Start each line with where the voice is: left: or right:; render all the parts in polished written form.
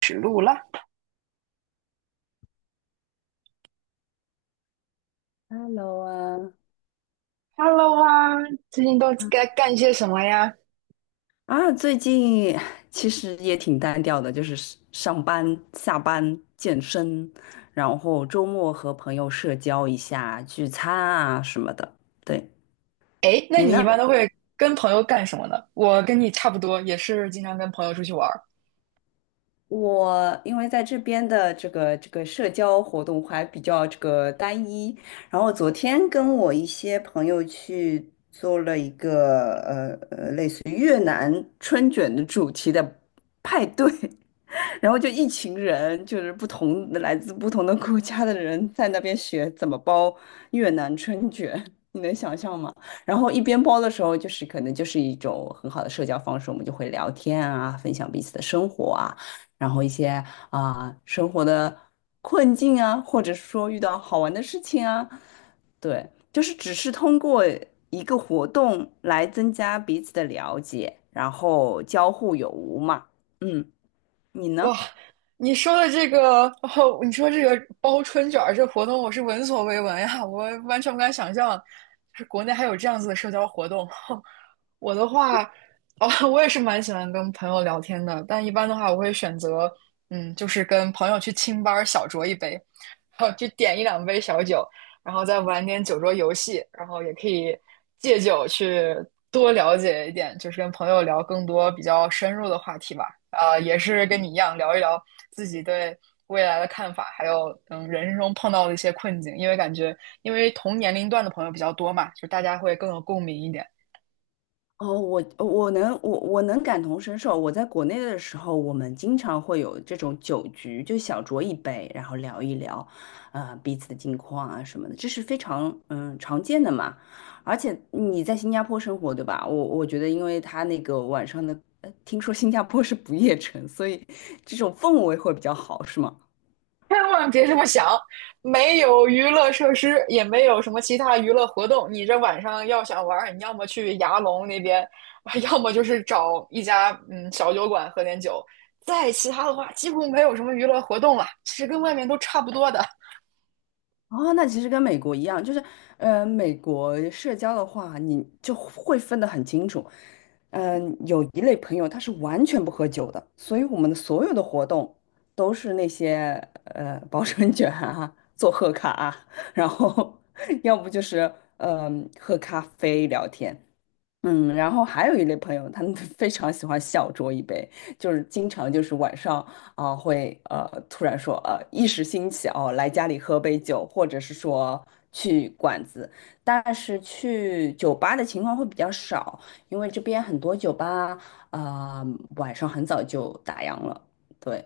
right: 指路了。
left: Hello 啊，
right: Hello 啊，最近都该干些什么呀？
left: 最近其实也挺单调的，就是是上班、下班、健身，然后周末和朋友社交一下、聚餐啊什么的。对，
right: 哎，那
left: 你
right: 你一
left: 呢？
right: 般都 会跟朋友干什么呢？我跟你差不多，也是经常跟朋友出去玩儿。
left: 我因为在这边的这个社交活动还比较这个单一，然后昨天跟我一些朋友去做了一个就是越南春卷的主题的派对，然后就一群人，就是不同的来自不同的国家的人在那边学怎么包越南春卷，你能想象吗？然后一边包的时候，就是可能就是一种很好的社交方式，我们就会聊天啊，分享彼此的生活啊，然后一些生活的困境啊，或者说遇到好玩的事情啊。对，就是只是通过一个活动来增加彼此的了解，然后交互有无嘛。嗯，你呢？
right: 哇，你说的这个，哦，你说这个包春卷儿这活动，我是闻所未闻呀，我完全不敢想象，就是国内还有这样子的社交活动。我的话，哦，我也是蛮喜欢跟朋友聊天的，但一般的话，我会选择，嗯，就是跟朋友去清吧儿小酌一杯，然后就点一两杯小酒。然后再玩点酒桌游戏，然后也可以借酒去多了解一点，就是跟朋友聊更多比较深入的话题吧。啊，也是跟你一样聊一聊自己对未来的看法，还有人生中碰到的一些困境，因为感觉同年龄段的朋友比较多嘛，就大家会更有共鸣一点。
left: 哦，我能感同身受。我在国内的时候，我们经常会有这种酒局，就小酌一杯，然后聊一聊，啊，彼此的近况啊什么的，这是非常常见的嘛。而且你在新加坡生活，对吧？我觉得，因为他那个晚上的，听说新加坡是不夜城，所以这种氛围会比较好，是吗？
right: 千万别这么想，没有娱乐设施，也没有什么其他娱乐活动。你这晚上要想玩你要么去牙龙那边，要么就是找一家小酒馆喝点酒。再其他的话，几乎没有什么娱乐活动了，其实跟外面都差不多的。
left: 哦，那其实跟美国一样，就是，呃，美国社交的话，你就会分得很清楚。嗯、有一类朋友他是完全不喝酒的，所以我们的所有的活动都是那些包春卷啊、做贺卡啊，然后 要不就是嗯、喝咖啡聊天，嗯，然后还有一类朋友，他们 非常喜欢小酌一杯，就是经常就是晚上啊、会突然说一时兴起哦来家里喝杯酒，或者是说去馆子，但是去酒吧的情况会比较少，因为这边很多酒吧啊、晚上很早就打烊了，对，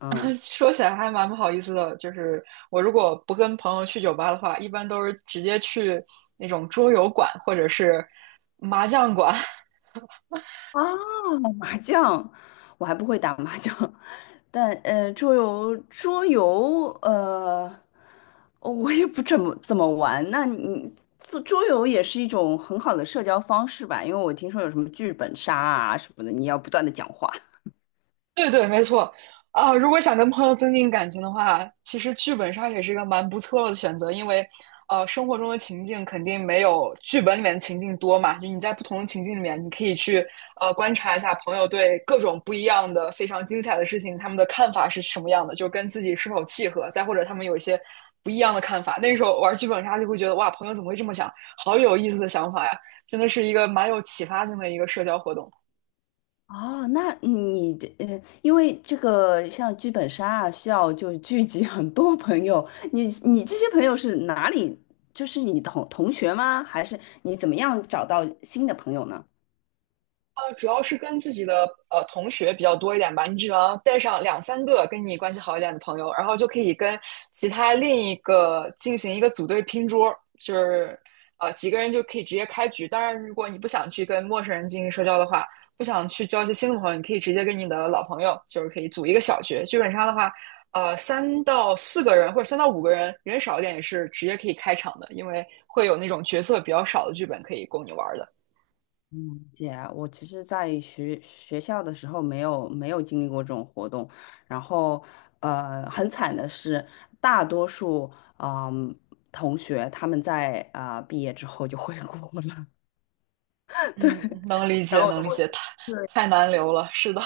left: 嗯。
right: 说起来还蛮不好意思的，就是我如果不跟朋友去酒吧的话，一般都是直接去那种桌游馆或者是麻将馆。
left: 啊 麻将，我还不会打麻将，但桌游，哦，我也不怎么玩。那你做桌游也是一种很好的社交方式吧？因为我听说有什么剧本杀啊什么的，你要不断的讲话。
right: 对对，没错啊，如果想跟朋友增进感情的话，其实剧本杀也是一个蛮不错的选择，因为生活中的情境肯定没有剧本里面的情境多嘛。就你在不同的情境里面，你可以去观察一下朋友对各种不一样的、非常精彩的事情，他们的看法是什么样的，就跟自己是否契合，再或者他们有一些不一样的看法。那时候玩剧本杀就会觉得哇，朋友怎么会这么想？好有意思的想法呀，真的是一个蛮有启发性的一个社交活动。
left: 哦，那你的因为这个像剧本杀啊，需要就是聚集很多朋友。你这些朋友是哪里？就是你同学吗？还是你怎么样找到新的朋友呢？
right: 主要是跟自己的同学比较多一点吧。你只要带上两三个跟你关系好一点的朋友，然后就可以跟其他另一个进行一个组队拼桌，就是几个人就可以直接开局。当然，如果你不想去跟陌生人进行社交的话，不想去交一些新的朋友，你可以直接跟你的老朋友，就是可以组一个小局。基本上的话，三到四个人或者三到五个人，人少一点也是直接可以开场的，因为会有那种角色比较少的剧本可以供你玩的。
left: 嗯，姐，我其实，在学校的时候没有经历过这种活动，然后很惨的是，大多数嗯、同学他们在啊、毕业之后就回国了，对，
right: 嗯，能理
left: 然
right: 解，
left: 后
right: 能理
left: 我
right: 解，太
left: 对
right: 难留了，是的。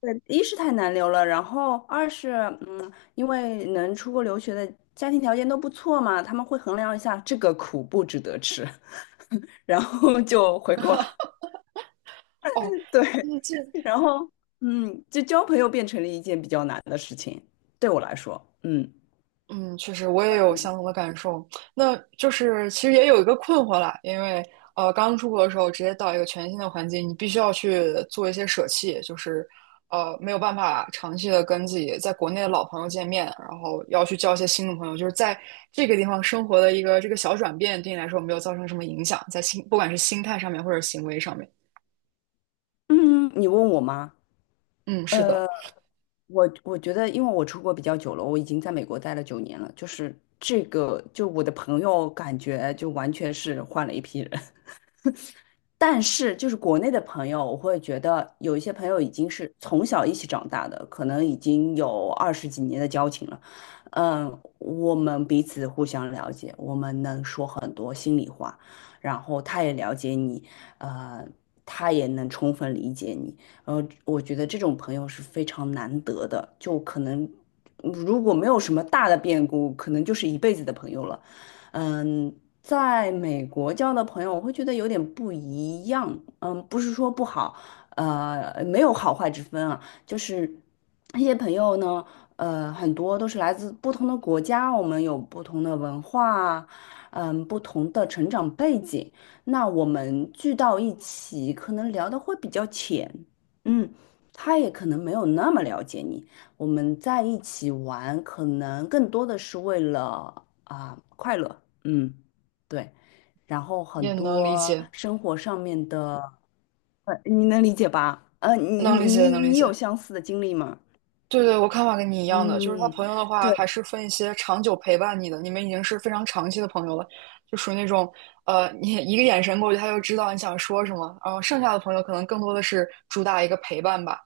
left: 对，一是太难留了，然后二是嗯，因为能出国留学的家庭条件都不错嘛，他们会衡量一下这个苦不值得吃，然后就回国了。
right: 哦，
left: 对，
right: 嗯，这，
left: 然后嗯，就交朋友变成了一件比较难的事情，对我来说，
right: 嗯，确实我也有相同的感受。那就是其实也有一个困惑啦，因为刚出国的时候直接到一个全新的环境，你必须要去做一些舍弃，就是没有办法长期的跟自己在国内的老朋友见面，然后要去交一些新的朋友，就是在这个地方生活的一个这个小转变，对你来说没有造成什么影响，在心，不管是心态上面或者行为上面。
left: 嗯，你问我吗？
right: 嗯，是的，
left: 呃，我觉得，因为我出国比较久了，我已经在美国待了九年了，就是这个，就我的朋友感觉就完全是换了一批人，但是，就是国内的朋友，我会觉得有一些朋友已经是从小一起长大的，可能已经有二十几年的交情了。嗯，我们彼此互相了解，我们能说很多心里话，然后他也了解你，呃，他也能充分理解你。呃，我觉得这种朋友是非常难得的，就可能如果没有什么大的变故，可能就是一辈子的朋友了。嗯，在美国交的朋友，我会觉得有点不一样。嗯，不是说不好，呃，没有好坏之分啊，就是那些朋友呢，呃，很多都是来自不同的国家，我们有不同的文化，嗯，不同的成长背景，那我们聚到一起，可能聊的会比较浅，嗯，他也可能没有那么了解你。我们在一起玩，可能更多的是为了啊、快乐，嗯，对，然后很
right: 也能理
left: 多
right: 解。
left: 生活上面的，呃，你能理解吧？
right: 能理解，能理
left: 你有
right: 解。
left: 相似的经历吗？
right: 对对，我看法跟你一样的，就是他
left: 嗯，
right: 朋友的话，
left: 对
right: 还是分一些长久陪伴你的，你们已经是非常长期的朋友了，就属于那种，你一个眼神过去，他就知道你想说什么。然后剩下的朋友可能更多的是主打一个陪伴吧，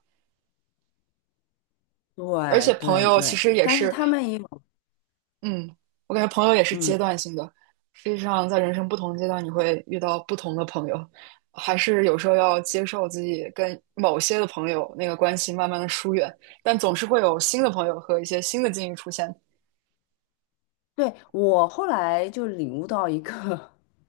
right: 而
left: 对
right: 且朋
left: 对
right: 友其
left: 对，
right: 实也
left: 但是
right: 是
left: 他们也有，
right: 嗯，我感觉朋友也是阶
left: 嗯，
right: 段性的。实际上，在人生不同阶段，你会遇到不同的朋友，还是有时候要接受自己跟某些的朋友那个关系慢慢的疏远，但总是会有新的朋友和一些新的境遇出现。
left: 对，我后来就领悟到一个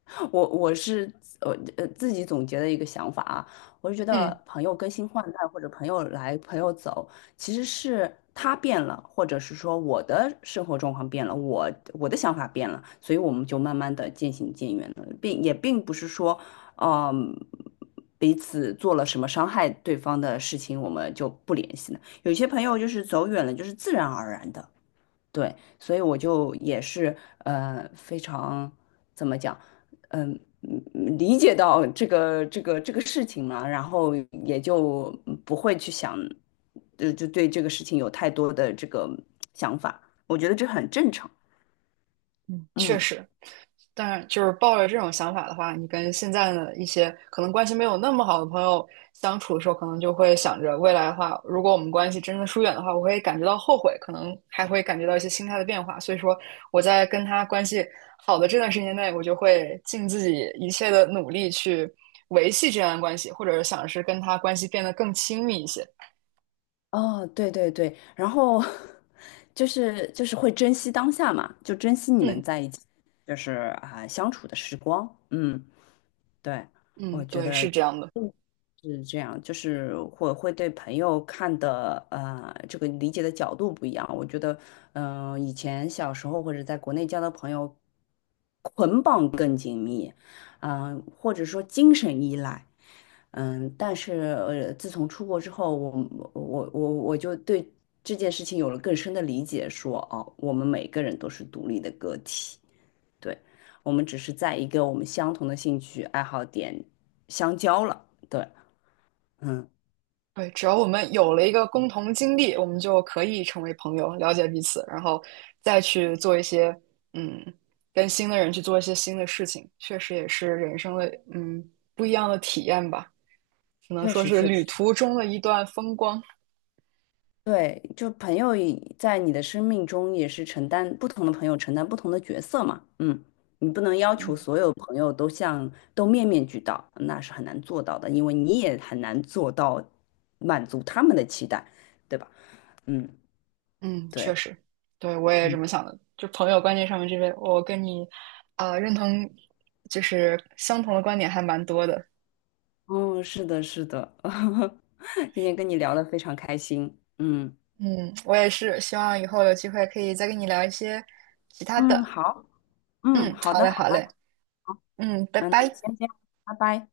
left: 我是呃自己总结的一个想法啊，我是觉得
right: 嗯，
left: 朋友更新换代或者朋友来朋友走，其实是他变了，或者是说我的生活状况变了，我的想法变了，所以我们就慢慢的渐行渐远了，也并不是说，嗯，彼此做了什么伤害对方的事情，我们就不联系了。有些朋友就是走远了，就是自然而然的。对，所以我就也是非常怎么讲，嗯、嗯嗯理解到这个事情嘛，然后也就不会去想，就对这个事情有太多的这个想法，我觉得这很正常。
right: 确
left: 嗯，
right: 实。当然，就是抱着这种想法的话，你跟现在的一些可能关系没有那么好的朋友相处的时候，可能就会想着未来的话，如果我们关系真的疏远的话，我会感觉到后悔，可能还会感觉到一些心态的变化。所以说，我在跟他关系好的这段时间内，我就会尽自己一切的努力去维系这样的关系，或者想是跟他关系变得更亲密一些。
left: 哦，对对对，然后 就是会珍惜当下嘛，就
right: 嗯
left: 就是啊、相处的时光，嗯，对，
right: 嗯，
left: 我觉
right: 对，
left: 得。
right: 是这样的。
left: 嗯。是这样，就是会对朋友看的这个理解的角度不一样。我觉得，嗯、以前小时候或者在国内交的朋友，捆绑更紧密，嗯、或者说精神依赖，嗯、但是呃，自从出国之后，我我就对这件事情有了更深的理解说，哦，我们每个人都是独立的个体，对，我们只是在一个我们相同的兴趣爱好点相交了，对。嗯
right: 对，只要我们有了一个共同经历，我们就可以成为朋友，了解彼此，然后再去做一些，嗯，跟新的人去做一些新的事情，确实也是人生的，嗯，不一样的体验吧，只能
left: 确
right: 说
left: 实，
right: 是
left: 确
right: 旅
left: 实，
right: 途中的一段风光。
left: 对，就朋友在你的生命中也是承担不同的角色嘛，嗯，你不能要求
right: 嗯
left: 所有朋友都都面面俱到，那是很难做到的，因为你也很难做到满足他们的期待，对吧？嗯，
right: 嗯，
left: 对，
right: 确实，对，我也这
left: 嗯，
right: 么想的。就朋友观念上面这边，我跟你，认同，就是相同的观点还蛮多的。
left: 哦，是的，是的，今天跟你聊得非常开心，
right: 嗯，我也是，希望以后有机会可以再跟你聊一些其他
left: 嗯，
right: 的。
left: 好，嗯，
right: 嗯，
left: 好
right: 好
left: 的，
right: 嘞，
left: 好
right: 好嘞，
left: 的，
right: 嗯，拜
left: 嗯，那就
right: 拜。
left: 先这样，拜拜。